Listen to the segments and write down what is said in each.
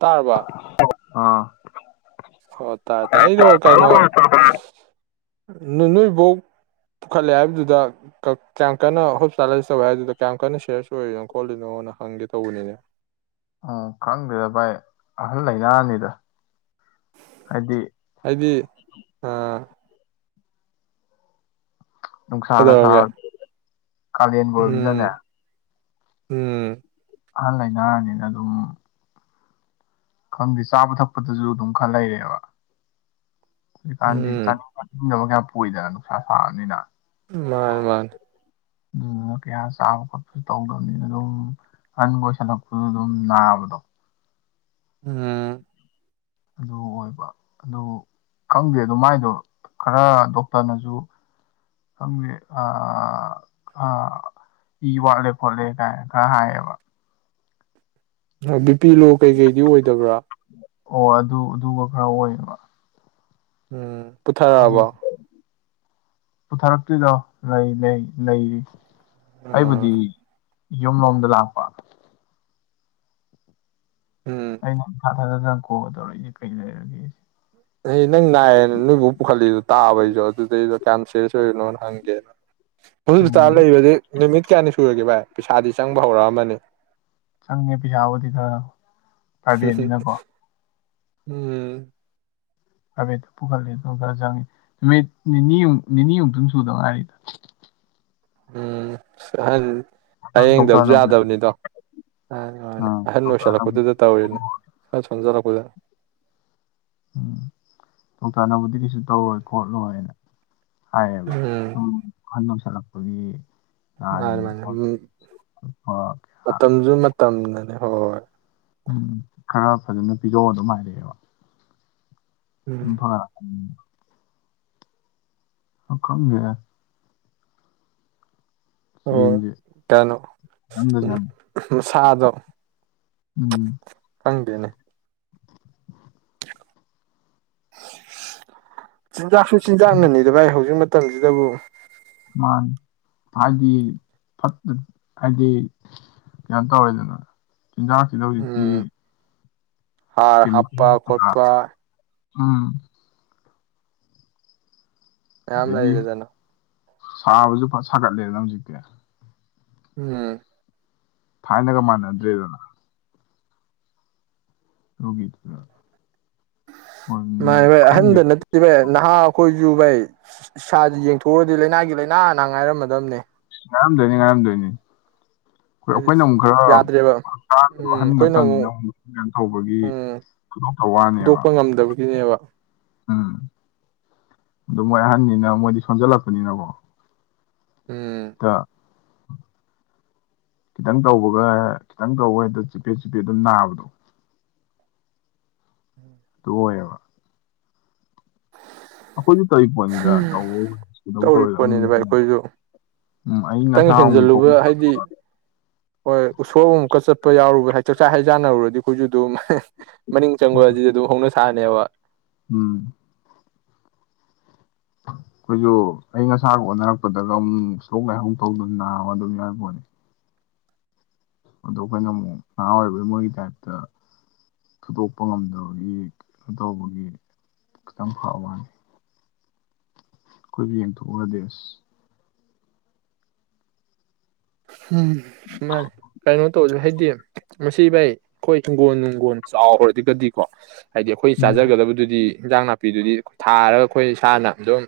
ꯇꯥꯔꯔꯕ ꯑ ꯑꯣ ꯇꯥꯏꯦ ꯇꯔꯦ ꯑꯩꯗꯣ ꯀꯩꯅꯣ ꯅꯣꯏꯕꯧ ꯄꯨꯈꯠꯂꯦ ꯍꯥꯏꯕꯗꯨꯗ ꯀꯌꯥꯝ ꯀꯟꯅ ꯍꯣꯁꯄꯤꯇꯥꯜꯂꯥꯏꯁ ꯇꯧꯦ ꯍꯥꯏꯕꯗꯨꯗ ꯀꯌꯥꯝ ꯀꯟꯅ ꯁꯤꯔꯁ ꯑꯣꯏꯔꯤꯅꯣ ꯈꯣꯠꯂꯤꯅꯣꯅ ꯍꯪꯒꯦ ꯇꯧꯕꯅꯤꯅꯦ ꯎ ꯈꯪꯗꯦꯗ ꯚꯥꯏ ꯑꯍꯜ ꯂꯩꯅꯥꯅꯤꯗ ꯍꯥꯏꯗꯤ ꯑꯥ ꯅ ꯁꯥꯒ ꯁꯥ ꯀꯩꯗꯧꯔꯒꯦ ꯀꯜꯦꯟꯕꯕꯤꯅꯅꯦ ꯎꯝ ꯎꯝ ꯑꯍꯜ ꯂꯩꯅꯥꯔꯕꯅꯤꯅ ꯑꯗꯨꯝ ꯈꯪꯗꯦ ꯆꯥꯕ ꯊꯛꯄꯗꯁꯨ ꯑꯗꯨꯝ ꯈꯔ ꯂꯩꯔꯦꯕ ꯀꯥꯟ ꯎꯝ ꯆꯥꯟꯕꯒ ꯑꯣꯏꯗꯅ ꯅꯨꯡꯁꯥ ꯁꯥꯅꯤꯅ ꯃꯥꯥꯟ ꯃꯥꯥꯟ ꯑꯗꯨꯗꯨꯅ ꯀꯌꯥ ꯆꯥꯕ ꯈꯣꯠꯄꯁꯨ ꯇꯧꯗꯕꯅꯤꯅ ꯑꯗꯨꯝ ꯑꯟꯕ ꯑꯣꯏꯁꯜꯂꯛꯄꯁꯨ ꯑꯗꯨꯝ ꯅꯥꯕꯗꯣ ꯑꯝ ꯑꯗꯨ ꯑꯣꯏꯕ ꯑꯗꯨ ꯈꯪꯗꯦ ꯑꯗꯨ ꯃꯥꯏꯗꯣ ꯈꯔ ꯗꯣꯛꯇꯔꯅꯁꯨ ꯈꯪꯗꯦ ꯏ ꯋꯥꯠꯂꯦ ꯈꯣꯠꯂꯦ ꯀꯥꯏꯅ ꯈꯔ ꯍꯥꯏꯌꯦꯕ ꯕꯤꯄꯤꯤ ꯂꯣ ꯀꯩꯀꯩꯗꯤ ꯑꯣꯏꯗꯕ꯭ꯔꯥ ꯑꯣ ꯑꯗꯨ ꯑꯗꯨꯒ ꯈꯔ ꯑꯣꯏꯌꯦꯕ ꯎꯝ ꯄꯨꯊꯔꯛꯑꯕ ꯄꯨꯊꯔꯛꯇꯣꯏꯗꯣ ꯂꯩ ꯂꯩ ꯂꯩꯔꯤ ꯎꯝ ꯑꯩꯕꯗꯤ ꯌꯨꯝ ꯃꯝꯗ ꯂꯥꯛꯄ ꯎꯝ ꯑꯩ ꯍ ꯅꯪ ꯀꯣꯜ ꯇꯧꯔꯛꯏꯁꯦ ꯀꯩ ꯂꯩꯔꯒꯦꯁꯦ ꯍ ꯅꯪ ꯅꯥꯏꯑꯦ ꯅꯣꯏꯕꯨ ꯄꯨꯈꯠꯂꯤꯗꯣ ꯇꯥꯕꯩꯁꯨꯣ ꯑꯗꯨꯗꯩꯗꯣ ꯀꯌꯥꯝ ꯁꯦꯔꯁ ꯑꯣꯏꯔꯤꯣꯏꯅꯣ ꯍꯪꯒꯦꯅ ꯍꯧ ꯎꯝ ꯆꯥꯕ ꯅꯨꯃꯤ ꯀꯌꯥꯅꯤ ꯁꯨꯔꯒꯦ ꯚꯥꯏ ꯄꯩꯁꯥꯗꯤ ꯆꯪꯕ ꯍꯧꯔꯛꯑꯃꯅꯤ ꯆꯪꯉꯦ ꯄꯩꯁꯥꯕꯨꯗꯤ ꯈꯔ ꯄ꯭ꯔꯥꯏꯚꯦꯠꯅꯤꯅꯀꯣ ꯎꯝ ꯍꯥꯏꯐꯦꯠꯇ ꯄꯨꯈꯠꯂꯦ ꯑꯗꯨꯝ ꯈꯔ ꯆꯪꯉꯤ ꯅꯨ ꯅꯤꯅꯤꯨꯛ ꯅꯤꯅꯤ ꯑꯨꯛꯇꯨ ꯁꯨꯗ ꯉꯥꯏꯔꯤꯗ ꯎꯝ ꯍ ꯑꯗꯣ ꯍꯌꯦꯡꯗꯕꯁꯨ ꯗꯣꯛꯇꯔꯅꯕꯨꯗꯤ ꯌꯥꯗꯕꯅꯤꯗꯣꯅꯤ ꯑꯥ ꯑꯍꯟ ꯗꯣꯛꯇꯔꯅꯕꯨꯗꯤ ꯑꯣꯏꯣꯏꯁꯤꯜꯂꯛꯄꯗꯨꯗ ꯇꯧꯔꯤꯅꯦ ꯁ ꯁꯣꯟꯖꯜꯂꯛꯄ ꯄꯨꯂ ꯎꯝ ꯗꯣꯛꯇꯔꯅꯕꯨꯗꯤ ꯀꯩꯁꯨ ꯇꯧꯔꯣꯏ ꯈꯣꯠꯂꯣꯏꯅ ꯍꯥꯏꯕ ꯎꯝ ꯆꯂꯄꯒꯤ ꯃꯥꯅꯤ ꯉꯏꯅꯤ ꯃꯥꯅꯤ ꯎꯝ ꯇꯝꯅꯅꯤ ꯍꯣꯏ ꯎꯝ ꯈꯔ ꯐꯖꯅ ꯄꯤꯊꯣꯛꯑꯣ ꯑꯗꯨꯝ ꯍꯥꯏꯔꯛꯑꯦꯕ ꯎꯝ ꯐ ꯎ ꯑ ꯈꯪꯒꯦ ꯍꯣꯏ ꯆꯦꯟꯁꯦ ꯀꯩꯅꯣ ꯈꯤꯇꯪꯗ ꯆꯪ ꯃꯁꯥꯗꯣ ꯎꯝ ꯈꯪꯗꯦꯅꯦ ꯆꯤꯟꯖꯥꯛꯁꯨ ꯆꯤꯟꯖꯥꯛꯅꯅꯤꯗ ꯚꯥꯏ ꯍꯧꯖꯤꯛ ꯃꯇꯝꯁꯤꯗꯕꯨ ꯃꯥ ꯍꯥꯏꯗꯤ ꯐ ꯍꯥꯏꯗꯤ ꯀꯩꯅꯣ ꯇꯧꯋꯦꯗꯅ ꯆꯤꯟꯖꯥꯛꯁꯤꯗ ꯍꯧꯖꯤꯛꯇꯤ ꯎꯝ ꯍꯥꯔ ꯍꯥꯞꯄꯄꯥ ꯈꯣꯠꯄ ꯑꯝ ꯑꯝ ꯂ ꯑꯗꯩꯗꯤ ꯂꯩꯗꯅꯣ ꯁꯥꯕꯁꯨ ꯐꯠ ꯁꯥꯒꯠꯂꯦꯅ ꯍꯧꯖꯤꯛꯇꯤ ꯎꯝ ꯊꯥꯏꯅꯒ ꯃꯥꯟꯅꯗ꯭ꯔꯦꯗꯅ ꯔꯣꯒꯤꯠꯔ ꯃꯥ ꯏꯕ ꯑꯍꯟꯗ ꯅꯠꯇꯗꯤꯕ ꯅꯍꯥ ꯑꯩꯈꯣꯏꯁꯨ ꯥꯏ ꯏꯁꯁꯤ ꯌꯦꯡꯊꯣꯛꯎꯑꯗꯤ ꯂꯥꯏꯅꯥꯒꯤ ꯂꯥꯏꯅꯥ ꯑꯅ ꯉꯥꯏꯔꯝꯃꯗꯕꯅꯦ ꯉꯥꯡꯔꯝꯗꯣꯏꯅꯤ ꯉꯔꯝꯗꯣꯏꯅꯤ ꯍꯣꯏ ꯍꯥꯏꯗꯤ ꯑꯩꯈꯣꯏꯅ ꯑꯃꯨꯛ ꯈꯔ ꯌꯥꯗ꯭ꯔꯦꯕ ꯍꯛꯇꯥꯥꯡꯗ ꯎꯝ ꯋꯥꯍꯟ ꯑꯩꯈꯣꯏꯅ ꯅꯠꯇꯕꯅꯤꯅ ꯑꯃꯨꯛ ꯍꯒꯟ ꯊꯧꯕꯒꯤ ꯎꯝ ꯈꯨꯗꯣꯛꯇ ꯋꯥꯅꯦꯕ ꯐꯨꯗꯣꯛꯄ ꯉꯝꯗꯕꯒꯤꯅꯦꯕ ꯎꯝ ꯑ ꯃꯣꯏ ꯑꯍꯟꯅꯤꯅ ꯃꯣꯏꯗꯤ ꯁꯣꯟꯖꯜꯂꯛꯄꯅꯤꯅꯀꯣ ꯎꯝ ꯑ ꯈꯤꯇꯪ ꯇꯧꯕꯒ ꯈꯤꯇꯪ ꯇꯧꯋꯦꯗ ꯆꯤꯄꯦ ꯆꯤꯄꯦꯠ ꯑꯗꯨꯝ ꯅꯥꯕꯗꯣ ꯑꯗꯨ ꯑꯣꯏꯌꯦꯕ ꯑꯩꯈꯣꯏꯁꯨ ꯇꯧꯔꯤ ꯄꯣꯠꯅꯤꯗ ꯇꯧꯕꯕꯨ ꯀꯩꯗꯧ ꯇꯧꯔꯤ ꯇꯧꯋꯦꯗ ꯄꯣꯠꯅꯤꯅ ꯑꯃꯨꯛ ꯚꯥꯏ ꯑꯩꯈꯣꯏꯁꯨ ꯎꯝ ꯑꯏꯪ ꯈꯤꯇꯪ ꯑꯁꯥ ꯑꯃꯨꯛ ꯎꯝ ꯍꯦꯟꯖꯜꯂꯨꯕ ꯍꯥꯏꯗꯤ ꯍꯣꯏ ꯎꯁꯣ ꯑꯃꯨꯛꯀ ꯆꯠꯄ ꯌꯥꯎꯔꯨꯕ ꯍꯥꯏꯇꯥꯔꯦ ꯆꯥꯛ ꯍꯩꯖꯥꯟꯅꯔꯨꯔꯗꯤ ꯑꯩꯈꯣꯏꯁꯨ ꯑꯗꯨꯝ ꯃꯅꯤꯡ ꯆꯪꯕ ꯑꯁꯤꯗꯤ ꯑꯗꯨꯝ ꯍꯧꯅ ꯁꯥ ꯑꯕ ꯎꯝ ꯑꯩꯈꯣꯏꯁꯨ ꯑꯏꯪ ꯑꯁꯥꯒ ꯑꯣꯟꯅꯔꯛꯄꯗꯒ ꯑꯃꯨꯛ ꯁꯣꯛ ꯂꯥꯏꯍꯧ ꯊꯣꯛꯧ ꯅꯥꯕ ꯑꯗꯨꯝ ꯌꯥꯏ ꯄꯣꯠꯅꯤ ꯑꯗꯣ ꯑꯩꯈꯣꯏꯅ ꯑꯃꯨꯛ ꯅꯍꯥ ꯑꯣꯏꯔꯤꯕꯩ ꯃꯣꯏꯒꯤ ꯇꯥꯏꯞꯇ ꯊꯨꯗꯣꯛꯄ ꯉꯝꯗꯕꯒꯤ ꯀꯩꯅꯣ ꯇꯧꯕꯒꯤ ꯈꯤꯇꯪ ꯐꯕ ꯋꯥꯅꯤ ꯀꯣꯏꯕꯤ ꯌꯦꯡꯊꯣꯛꯗꯦꯁ ꯎꯝ ꯃꯥꯥꯏ ꯀꯩꯅꯅ ꯇꯧꯖꯂꯦ ꯍꯥꯏꯗꯤ ꯃꯁꯤ ꯥꯏ ꯑꯩꯈꯣꯏ ꯍꯤꯡꯒꯣꯜ ꯅꯨꯡꯒꯣꯜ ꯆꯥꯎꯈ꯭ꯔꯒꯗꯤꯀꯣ ꯍꯥꯏꯗꯤ ꯑꯩꯈꯣꯏ ꯎꯝ ꯆꯥꯖꯒꯗꯕꯗꯨꯗꯤ ꯏꯟꯖꯥꯡ ꯅꯥꯄꯤꯗꯨꯗꯤ ꯊꯥꯔꯒ ꯑꯩꯈꯣꯏ ꯏꯁꯥꯅ ꯑꯗꯨꯝ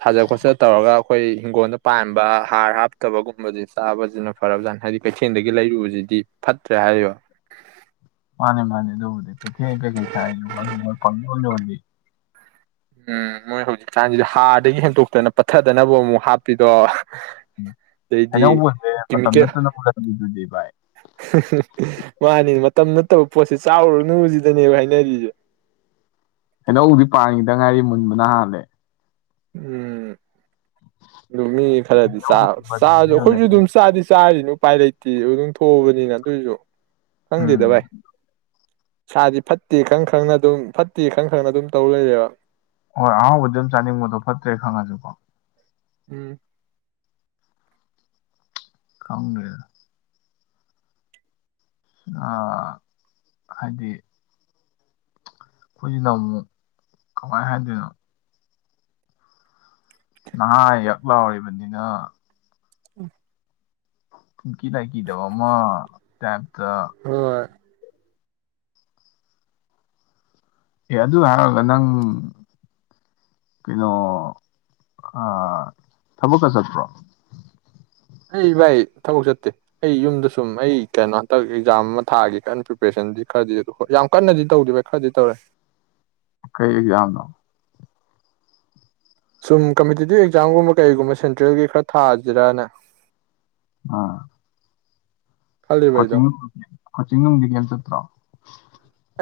ꯊꯥꯖ ꯈꯣꯠꯆ ꯇꯧꯔꯒ ꯑꯩꯈꯣꯏ ꯍꯤꯡꯒꯣꯜꯗ ꯄꯥꯟꯕ ꯍꯥꯔ ꯍꯥꯞ ꯐꯠꯇꯕꯒꯨꯝꯕꯁ ꯆꯥꯕꯁꯤꯅ ꯐꯔꯕꯖꯥꯠ ꯍꯥꯏꯗꯤ ꯀꯩꯊꯦꯜꯗꯒꯤ ꯂꯩꯔꯨꯕꯁꯤꯗꯤ ꯐꯠꯇ꯭ꯔꯦ ꯍꯥꯏꯕ ꯃꯥꯅꯦ ꯃꯥꯅꯦ ꯑꯗꯨ ꯀꯩ ꯊ ꯀꯩ ꯀ ꯊꯥꯏ ꯐꯪ ꯎꯝ ꯃꯣꯏ ꯍꯧꯖꯤꯛ ꯆꯥꯟꯁꯤꯗ ꯍꯥꯔꯗꯒꯤ ꯍꯦꯟꯗꯣꯛꯇꯅ ꯄꯠꯊꯗꯅꯕ ꯑꯃꯨꯛ ꯍꯥꯞꯄꯤꯗꯣ ꯑꯗꯩꯗꯤ ꯍꯩꯅꯧ ꯃꯨꯟꯕꯩ ꯃꯇꯝ ꯀꯦꯃꯤꯀꯦꯜ ꯅꯠꯇꯅ ꯃꯨꯜꯍꯟꯕꯤꯗꯨꯗꯤ ꯚꯥꯏ ꯃꯥꯅꯤ ꯇꯞ ꯅꯠꯇꯕ ꯄꯣꯠꯁꯦ ꯆꯥꯎꯔꯨꯅꯨꯕꯁꯤꯗꯅꯦꯕ ꯍꯥꯏꯅꯔꯤꯁꯦ ꯍꯂꯧꯗꯤ ꯄꯥꯉꯗ ꯉꯥꯏꯔꯤ ꯃꯨꯟꯕꯅ ꯍꯥꯜꯂꯦ ꯎꯝ ꯑꯗꯨ ꯃꯤ ꯈꯔꯗꯤ ꯆꯥ ꯍꯩꯅꯧꯗꯤ ꯆꯥꯁꯨ ꯕꯖꯥꯔꯗ ꯑꯩꯈꯣꯏꯁꯨ ꯌꯣꯟꯅꯩ ꯑꯗꯨꯝ ꯆꯥꯗꯤ ꯆꯥꯔꯤꯅꯤ ꯎꯄꯥꯏ ꯂꯩꯇꯦ ꯤ ꯑꯗꯨꯝ ꯊꯣꯛꯑꯕꯅꯤꯅ ꯑꯗꯨꯏꯁꯨ ꯍꯪꯗꯗ ꯎꯝ ꯚꯏ ꯁꯥꯗꯤ ꯐꯠꯇꯦ ꯈꯪ ꯈ꯭ꯔꯪꯅ ꯑꯗꯨꯝ ꯐꯠꯇꯦ ꯈꯪ ꯈ꯭ꯔꯪꯅ ꯑꯗꯨꯝ ꯇꯧꯔ ꯂꯩꯔꯦꯕ ꯍꯣꯏ ꯑꯍꯥꯎꯕꯗꯤ ꯑꯗꯨꯝ ꯆꯥꯅꯤꯡꯕꯗꯣ ꯐꯠꯇ꯭ꯔꯦ ꯈꯪꯉꯁꯨꯀꯣ ꯎꯝ ꯈꯥꯎꯒꯦ ꯍꯥꯏꯗꯤ ꯑꯩꯈꯣꯏꯁꯤꯅ ꯑꯃꯨꯛ ꯀꯃꯥꯏ ꯍꯥꯏꯗꯣꯏꯅꯣ ꯅꯍꯥꯟ ꯌꯞ ꯂꯥꯎꯔꯤꯕꯔꯤꯕꯟꯅꯤꯅ ꯎꯝ ꯑ ꯀ ꯇꯥꯏ ꯀ ꯇꯕꯣ ꯑꯃ ꯇꯥꯏꯗ ꯍꯣꯏ ꯑꯦ ꯑꯗꯨ ꯍꯥꯏꯔꯒ ꯅꯪ ꯀꯩꯅꯣ ꯊꯕꯛꯀ ꯆꯠꯄ꯭ꯔꯣ ꯑꯩ ꯚꯥꯏ ꯊꯕꯛ ꯆꯠꯇꯦ ꯑꯩ ꯌꯨꯝꯗ ꯁꯨꯝ ꯑꯩ ꯀꯩꯅꯣ ꯍꯟꯇꯛ ꯑꯦꯛꯖꯥꯝ ꯑꯃ ꯊꯥꯒꯦ ꯀꯟꯅ ꯄ꯭ꯔꯤꯄꯦꯔꯦꯁꯟꯗꯤ ꯈꯔꯗꯤ ꯍꯣꯏ ꯌꯥꯝ ꯀꯟꯅꯗꯤ ꯇꯧꯗꯦ ꯚꯥꯏ ꯈꯔꯗꯤ ꯇꯧꯔꯦ ꯀꯩ ꯑꯦꯛꯖꯥꯝ ꯅ ꯁꯨꯝ ꯀꯝꯄꯤꯇꯤꯇꯤꯞ ꯑꯦꯛꯖꯥꯝꯒꯨꯝꯕ ꯀꯩꯒꯨꯝꯕ ꯁꯦꯟꯇ꯭ꯔꯦꯜꯒꯤ ꯈꯔ ꯊꯥꯁꯤꯔꯅ ꯑꯥ ꯈꯜꯂꯤꯕ ꯑꯩꯗꯣ ꯀꯣꯆꯤꯡ ꯀꯣꯆꯤꯡꯗꯤ ꯈꯦꯦꯜꯁꯇ꯭ꯔꯥ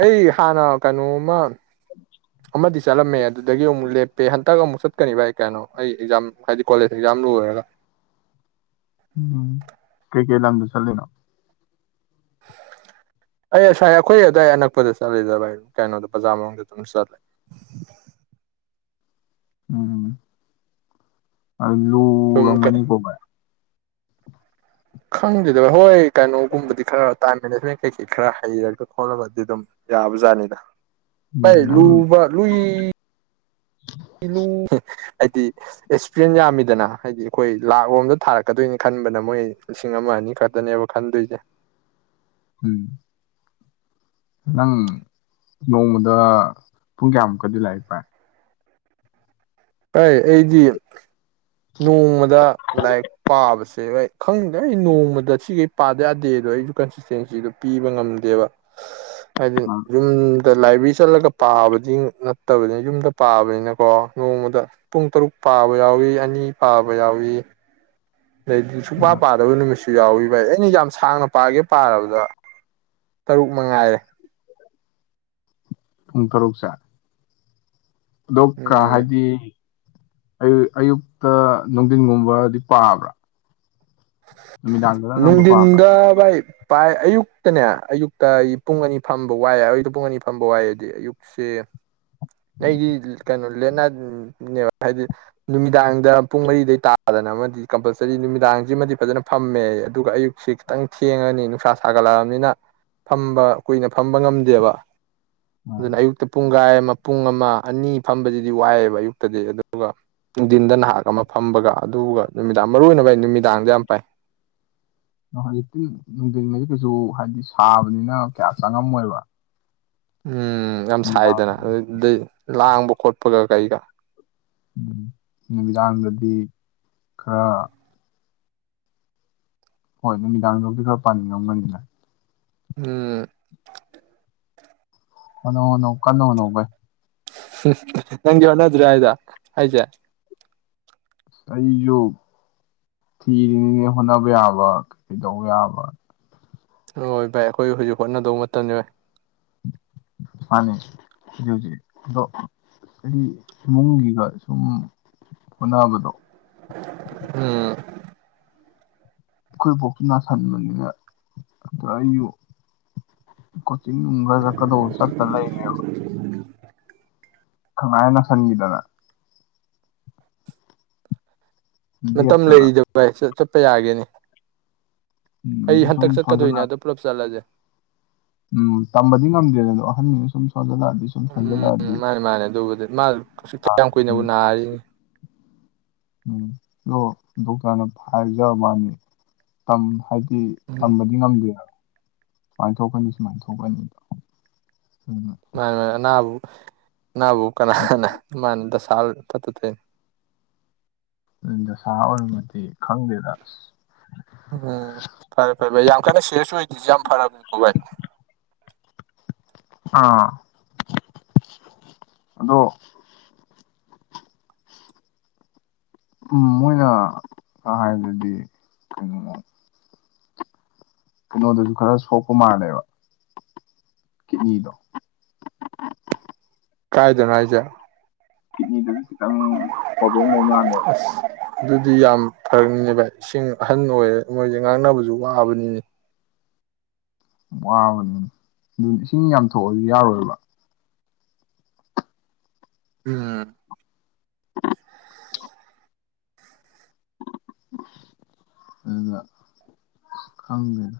ꯑꯩ ꯍꯥꯟꯅ ꯀꯩꯅꯣꯃ ꯑꯃꯗꯤ ꯆꯠꯂꯝꯃꯦ ꯑꯗꯨꯗꯒꯤ ꯑꯃꯨꯛ ꯂꯦꯞꯄꯦ ꯍꯟꯗꯛ ꯑꯃꯨꯛ ꯆꯠꯀꯅꯤ ꯚꯥꯏ ꯀꯩꯅꯣ ꯑꯩ ꯑꯦꯛꯖꯥꯝ ꯍꯥꯏꯗꯤ ꯀꯣꯂꯦꯖ ꯑꯦꯛꯖꯥꯝ ꯂꯣꯏꯔꯒ ꯎꯝ ꯒꯤꯦ ꯂꯪꯗꯨ ꯆꯂꯅꯣ ꯑꯩ ꯉꯁꯥꯏ ꯑꯩꯈꯣꯏ ꯑꯗꯨꯋꯥꯏ ꯑꯅꯛꯄꯗ ꯆꯠꯂꯤꯗꯕ ꯀꯩꯅꯣꯗ ꯕꯖꯥꯔ ꯃꯅꯨꯡꯗ ꯑꯗꯨꯝ ꯆꯠꯂꯦ ꯎꯝ ꯑꯜ ꯂꯨ ꯁꯨꯝ ꯔꯃꯅꯤ ꯀꯣꯕ ꯈꯪꯗꯦꯗꯕ ꯍꯣꯏ ꯀꯩꯅꯣꯒꯨꯝꯕꯗꯤ ꯈꯔ ꯇꯥꯏꯝ ꯃꯦꯅꯦꯖꯃꯦꯟ ꯀꯩꯀꯩ ꯈꯔ ꯍꯩꯔꯒ ꯈꯣꯠꯂꯒꯗꯤ ꯑꯗꯨꯝ ꯌꯥꯕ ꯖꯥꯠꯅꯤꯗ ꯄꯥꯏ ꯅꯪ ꯂꯨꯚ ꯂꯨꯏ ꯨ ꯍꯥꯏꯗꯤ ꯑꯦꯛꯁꯄꯤꯔꯤꯟ ꯌꯥꯝꯃꯤꯗꯅ ꯍꯥꯏꯗꯤ ꯑꯩꯈꯣꯏ ꯂꯥꯛ ꯔꯣꯝꯗ ꯊꯥꯔꯛꯀꯗꯣꯏꯅꯤ ꯈꯟꯕꯅ ꯃꯣꯏ ꯂꯤꯁꯤꯡ ꯑꯃ ꯑꯅꯤ ꯈꯛꯇꯅꯦꯕ ꯈꯟꯗꯣꯏꯖꯦ ꯎꯝ ꯅꯪ ꯅꯣꯡꯃꯗ ꯄꯨꯡ ꯀꯌꯥꯃꯨꯛꯀꯗꯤ ꯂꯥꯏꯔꯤꯛ ꯄꯥꯏ ꯍꯏ ꯑꯩꯗꯤ ꯅꯣꯡꯃꯗ ꯂꯥꯏꯔꯤꯛ ꯄꯥꯕꯁꯦ ꯚꯥꯏ ꯈꯪꯗꯦ ꯑꯩ ꯅꯣꯡꯃꯗ ꯁꯤꯈꯩ ꯄꯥꯗ ꯌꯥꯗꯦꯗꯣ ꯑꯩꯁꯨ ꯀꯟꯁꯤꯁꯇꯦꯟꯁꯤꯗꯣ ꯄꯤꯕ ꯉꯝꯗꯦꯕ ꯑꯗꯨ ꯌꯨꯝ ꯑꯗ ꯂꯥꯏꯕ꯭ꯔꯤ ꯆꯠꯂꯒ ꯄꯥꯕꯗꯤ ꯅꯠꯇꯕꯅꯤꯅ ꯌꯨꯝꯗ ꯄꯥꯕꯅꯤꯅꯀꯣ ꯅꯣꯡꯃ__ ꯗ ꯄꯨꯡ ꯇꯔꯨꯛ ꯄꯥꯕ ꯌꯥꯎꯏ ꯑꯅꯤ ꯄꯥꯕ ꯌꯥꯎꯏ ꯂꯩꯗꯤ ꯁꯨꯛꯄꯥ ꯄꯥꯗꯕ ꯅꯨꯃꯤꯠꯁꯤ ꯁꯨ ꯌꯥꯎꯏꯤ ꯚꯥꯏ ꯑꯩꯅ ꯌꯥꯝ ꯁꯥꯡꯅ ꯄꯥꯒꯦ ꯄꯥꯔꯕꯗ ꯇꯔꯨꯛ ꯃꯉꯥꯏꯔꯦ ꯄꯨꯡ ꯇꯔꯨꯛꯁꯦ ꯑꯗꯣꯛ ꯀ ꯎꯝ ꯍꯥꯏꯗꯤ ꯑ ꯑꯌꯨꯛꯇ ꯅꯨꯡꯊꯤꯟꯒꯨꯝꯕꯗꯤ ꯄꯥꯕ꯭ꯔꯥ ꯅꯨꯃꯤꯗꯥꯡꯗꯅ ꯑꯅꯝꯕ ꯄꯥꯕ꯭ꯔꯥ ꯅꯨꯡꯗꯤꯟꯗ ꯚꯏ ꯄꯥꯏ ꯑꯌꯨꯛꯇꯅꯦ ꯑꯌꯨꯛꯇ ꯑꯩ ꯄꯨꯡ ꯑꯅꯤ ꯐꯝꯕ ꯋꯥꯏ ꯑꯌꯨꯛꯇ ꯄꯨꯡ ꯑꯅꯤ ꯐꯝꯕ ꯋꯥꯏꯑꯗꯤ ꯑꯌꯨꯛꯁꯦ ꯑꯩꯒꯤ ꯀꯩꯅꯣ ꯂꯦꯠꯅꯥꯏꯠꯅꯦꯕ ꯍꯥꯏꯗꯤ ꯅꯨꯃꯤꯗꯥꯡꯗ ꯄꯨꯡ ꯃꯔꯤꯗꯩ ꯇꯥꯗꯅ ꯑꯃꯗꯤ ꯀꯝꯄꯜꯁꯔꯤ ꯅꯨꯃꯤꯗꯥꯡ [unintelligible] ꯃꯗꯤ ꯐꯖꯅ ꯐꯝꯃꯦ ꯑꯗꯨꯒ ꯑꯌꯨꯛꯁꯤ ꯈꯤꯇꯪ ꯊꯦꯡꯉꯅꯤ ꯅꯨꯡꯁꯥ ꯁꯥꯒꯠꯂꯛꯑꯃꯤꯅ ꯐꯝꯕ ꯀꯨꯏꯅ ꯐꯝꯕ ꯉꯝꯗꯦꯕ ꯑꯗꯨꯅ ꯑꯌꯨꯛꯇ ꯄꯨꯡ ꯀꯥꯏ ꯄꯨꯡ ꯑꯃ ꯑꯅꯤ ꯐꯝꯕꯁꯤꯗꯤ ꯋꯥꯏꯑꯦꯕ ꯑꯌꯨꯛꯇꯗꯤ ꯑꯗꯨꯒ ꯅꯨꯡꯊꯤꯟꯗ ꯅꯍꯥꯛ ꯑꯃ ꯐꯝꯕꯒ ꯑꯗꯨꯒ ꯅꯨꯃꯤꯗꯥꯡ ꯃꯔꯨꯑꯣꯢꯅ ꯚꯥꯏ ꯗꯥꯥꯡꯍꯦ ꯌꯝ ꯄꯥꯏ [unintelligible] ꯀꯤꯁꯨ ꯍꯥꯏꯗꯤ ꯁꯥꯕꯅꯤꯅ ꯀꯌꯥ ꯆꯪꯉꯝꯃꯣꯏꯕ ꯎꯝ ꯌꯥꯝ ꯅꯨꯃꯤꯗꯥꯡ ꯁꯥꯏꯗꯅ ꯑꯗꯨꯗꯩ ꯂꯥꯡꯕ ꯈꯣꯠꯄꯒ ꯀꯩꯒ ꯈꯔꯥ ꯍꯣꯏ ꯅꯨꯃꯤꯗꯥꯡꯗꯕꯨꯗꯤ ꯈꯔ ꯄꯥꯅꯤꯡ ꯉꯝꯒꯅꯤꯅ ꯎꯝ ꯍꯣꯠꯅꯧ ꯍꯣꯠꯅꯧ ꯀꯟꯅꯥ ꯍꯣꯠꯅꯧ ꯚꯥꯏ ꯅꯪꯒꯤ ꯍꯣꯠꯗ꯭ꯔꯦ ꯍꯥꯏꯗꯨꯔꯥ ꯍꯥꯏꯖꯦ ꯑꯩꯁꯨ ꯊꯤꯔꯤꯅꯤꯅꯦ ꯍꯣꯠꯅꯕ ꯌꯥꯕ ꯀꯩꯗꯧꯕ ꯌꯥꯕ ꯍꯣꯏ ꯚꯥꯏ ꯑꯩꯈꯣꯏ ꯍꯧꯖꯤꯛ ꯍꯣꯠꯅꯗꯧꯕ ꯃꯇꯝꯅꯦ ꯚꯥꯏ ꯃꯥꯅꯩ ꯍꯧꯖꯤꯛ ꯍꯧꯖꯤꯛ ꯑꯗꯣ ꯑꯩꯗꯤ ꯏꯃꯨꯡꯒꯤꯒ ꯁꯨꯝ ꯍꯣꯠꯅꯕꯗꯣ ꯎꯝ ꯑꯩꯈꯣꯏ ꯕꯣꯛꯀꯤ ꯅꯥꯁꯤꯟꯕꯅꯤꯅ ꯑꯗ ꯑꯩꯁꯨ ꯀꯣꯆꯤꯡꯅꯨꯡꯒ ꯆꯠꯀꯗꯧꯕ ꯆꯠꯇ ꯂꯩꯌꯦꯕ ꯈꯪꯅꯥ ꯍꯦꯛ ꯅꯥꯁꯟꯒꯤꯗꯅ ꯃꯇꯝ ꯂꯦꯞꯇꯅ ꯂꯩꯔꯤꯗ ꯚꯏ ꯄ ꯌꯥꯒꯤꯅꯤ ꯎꯝ ꯑꯩ ꯑꯗꯨ ꯁꯨꯝ ꯍꯟꯇꯛ ꯆꯠꯀꯗꯣꯏꯅꯦ ꯑꯗ ꯁꯣꯟꯖꯜꯂꯛꯑꯗꯤ ꯄꯨꯂꯞ ꯆꯠꯂꯁꯦ ꯎꯝ ꯇꯝꯕꯗꯤ ꯉꯝꯗꯦꯗ ꯑꯗꯣ ꯑꯍꯟꯅ ꯁꯨꯝ ꯁꯣꯟꯖꯜꯂꯛꯑꯗꯤ ꯁꯨꯝ ꯎꯝ ꯁꯣꯟꯖꯜꯂꯛꯑꯗꯤ ꯃꯥꯅꯦ ꯃꯥꯅꯦ ꯑꯗꯨꯕꯨꯗꯤ ꯃꯥ ꯀꯁꯨ ꯀꯌꯥꯝ ꯀꯨꯏꯅꯕꯨ ꯎꯝ ꯅꯥꯔꯤꯅꯤ ꯎꯝ ꯑꯣ ꯗꯣꯛꯇꯥꯔꯅ ꯍꯥꯏꯖ ꯃꯥꯅꯤ ꯁꯤ ꯎꯝ ꯇꯝꯕꯗꯤ ꯉꯝꯗꯦꯗ ꯁꯨꯃꯥꯏꯅ ꯊꯣꯛꯀꯅꯤ ꯁꯨꯃꯥꯏꯅ ꯊꯣꯛꯀꯅꯤꯗ ꯃꯥ ꯃꯥ ꯑꯕꯨ ꯅꯥꯕꯨ ꯀꯅꯥꯅ ꯃꯥꯅꯗ ꯊ ꯇ ꯑꯗꯨꯗ ꯁꯍ ꯑꯣꯏꯃꯗꯤ ꯈꯪꯗꯦꯗꯥꯁ ꯎꯝ ꯐꯔꯦ ꯐꯔꯦ ꯌꯥꯝ ꯀꯟꯅ ꯁꯤꯔꯁꯨ ꯑꯣꯏꯗꯣꯏꯁꯦ ꯌꯥꯝ ꯐꯔꯕꯅꯤꯀꯣ ꯚꯥꯏ ꯑꯥ ꯑꯗꯣ ꯎꯝ ꯃꯣꯏꯅ ꯍꯥꯏꯔꯗꯗꯤ ꯀꯩꯅꯣ ꯀꯩꯅꯣꯗꯁꯨ ꯈꯔ ꯁꯣꯛꯄ ꯃꯥꯜꯂꯦꯕ ꯀꯤꯠꯅꯤꯗ ꯀꯥꯏꯗꯣꯅꯖ ꯀꯅꯤ ꯗꯟ ꯈꯤꯇꯪ ꯄ꯭ꯔꯣꯕ꯭ꯂꯦꯝ ꯂꯩ ꯃꯥꯂꯦ ꯑꯗꯨꯗꯤ ꯌꯥꯝ ꯐꯔꯛꯅꯤꯅꯦ ꯚꯥꯏ ꯏꯁꯤꯡ ꯑꯍꯟ ꯑꯣꯏꯔꯦ ꯃꯣꯏꯁꯦ ꯉꯥꯡꯅꯕꯁꯨ ꯋꯥꯕꯅꯤꯅꯦ ꯋꯥꯕꯅꯤ ꯑꯗꯨ ꯏꯁꯤꯡ ꯌꯥꯝ ꯊꯣꯛꯣꯛꯑꯁꯨ ꯌꯥꯔꯣꯏꯕ ꯎꯝ ꯑꯗꯨꯖ ꯈꯪꯒꯦꯅ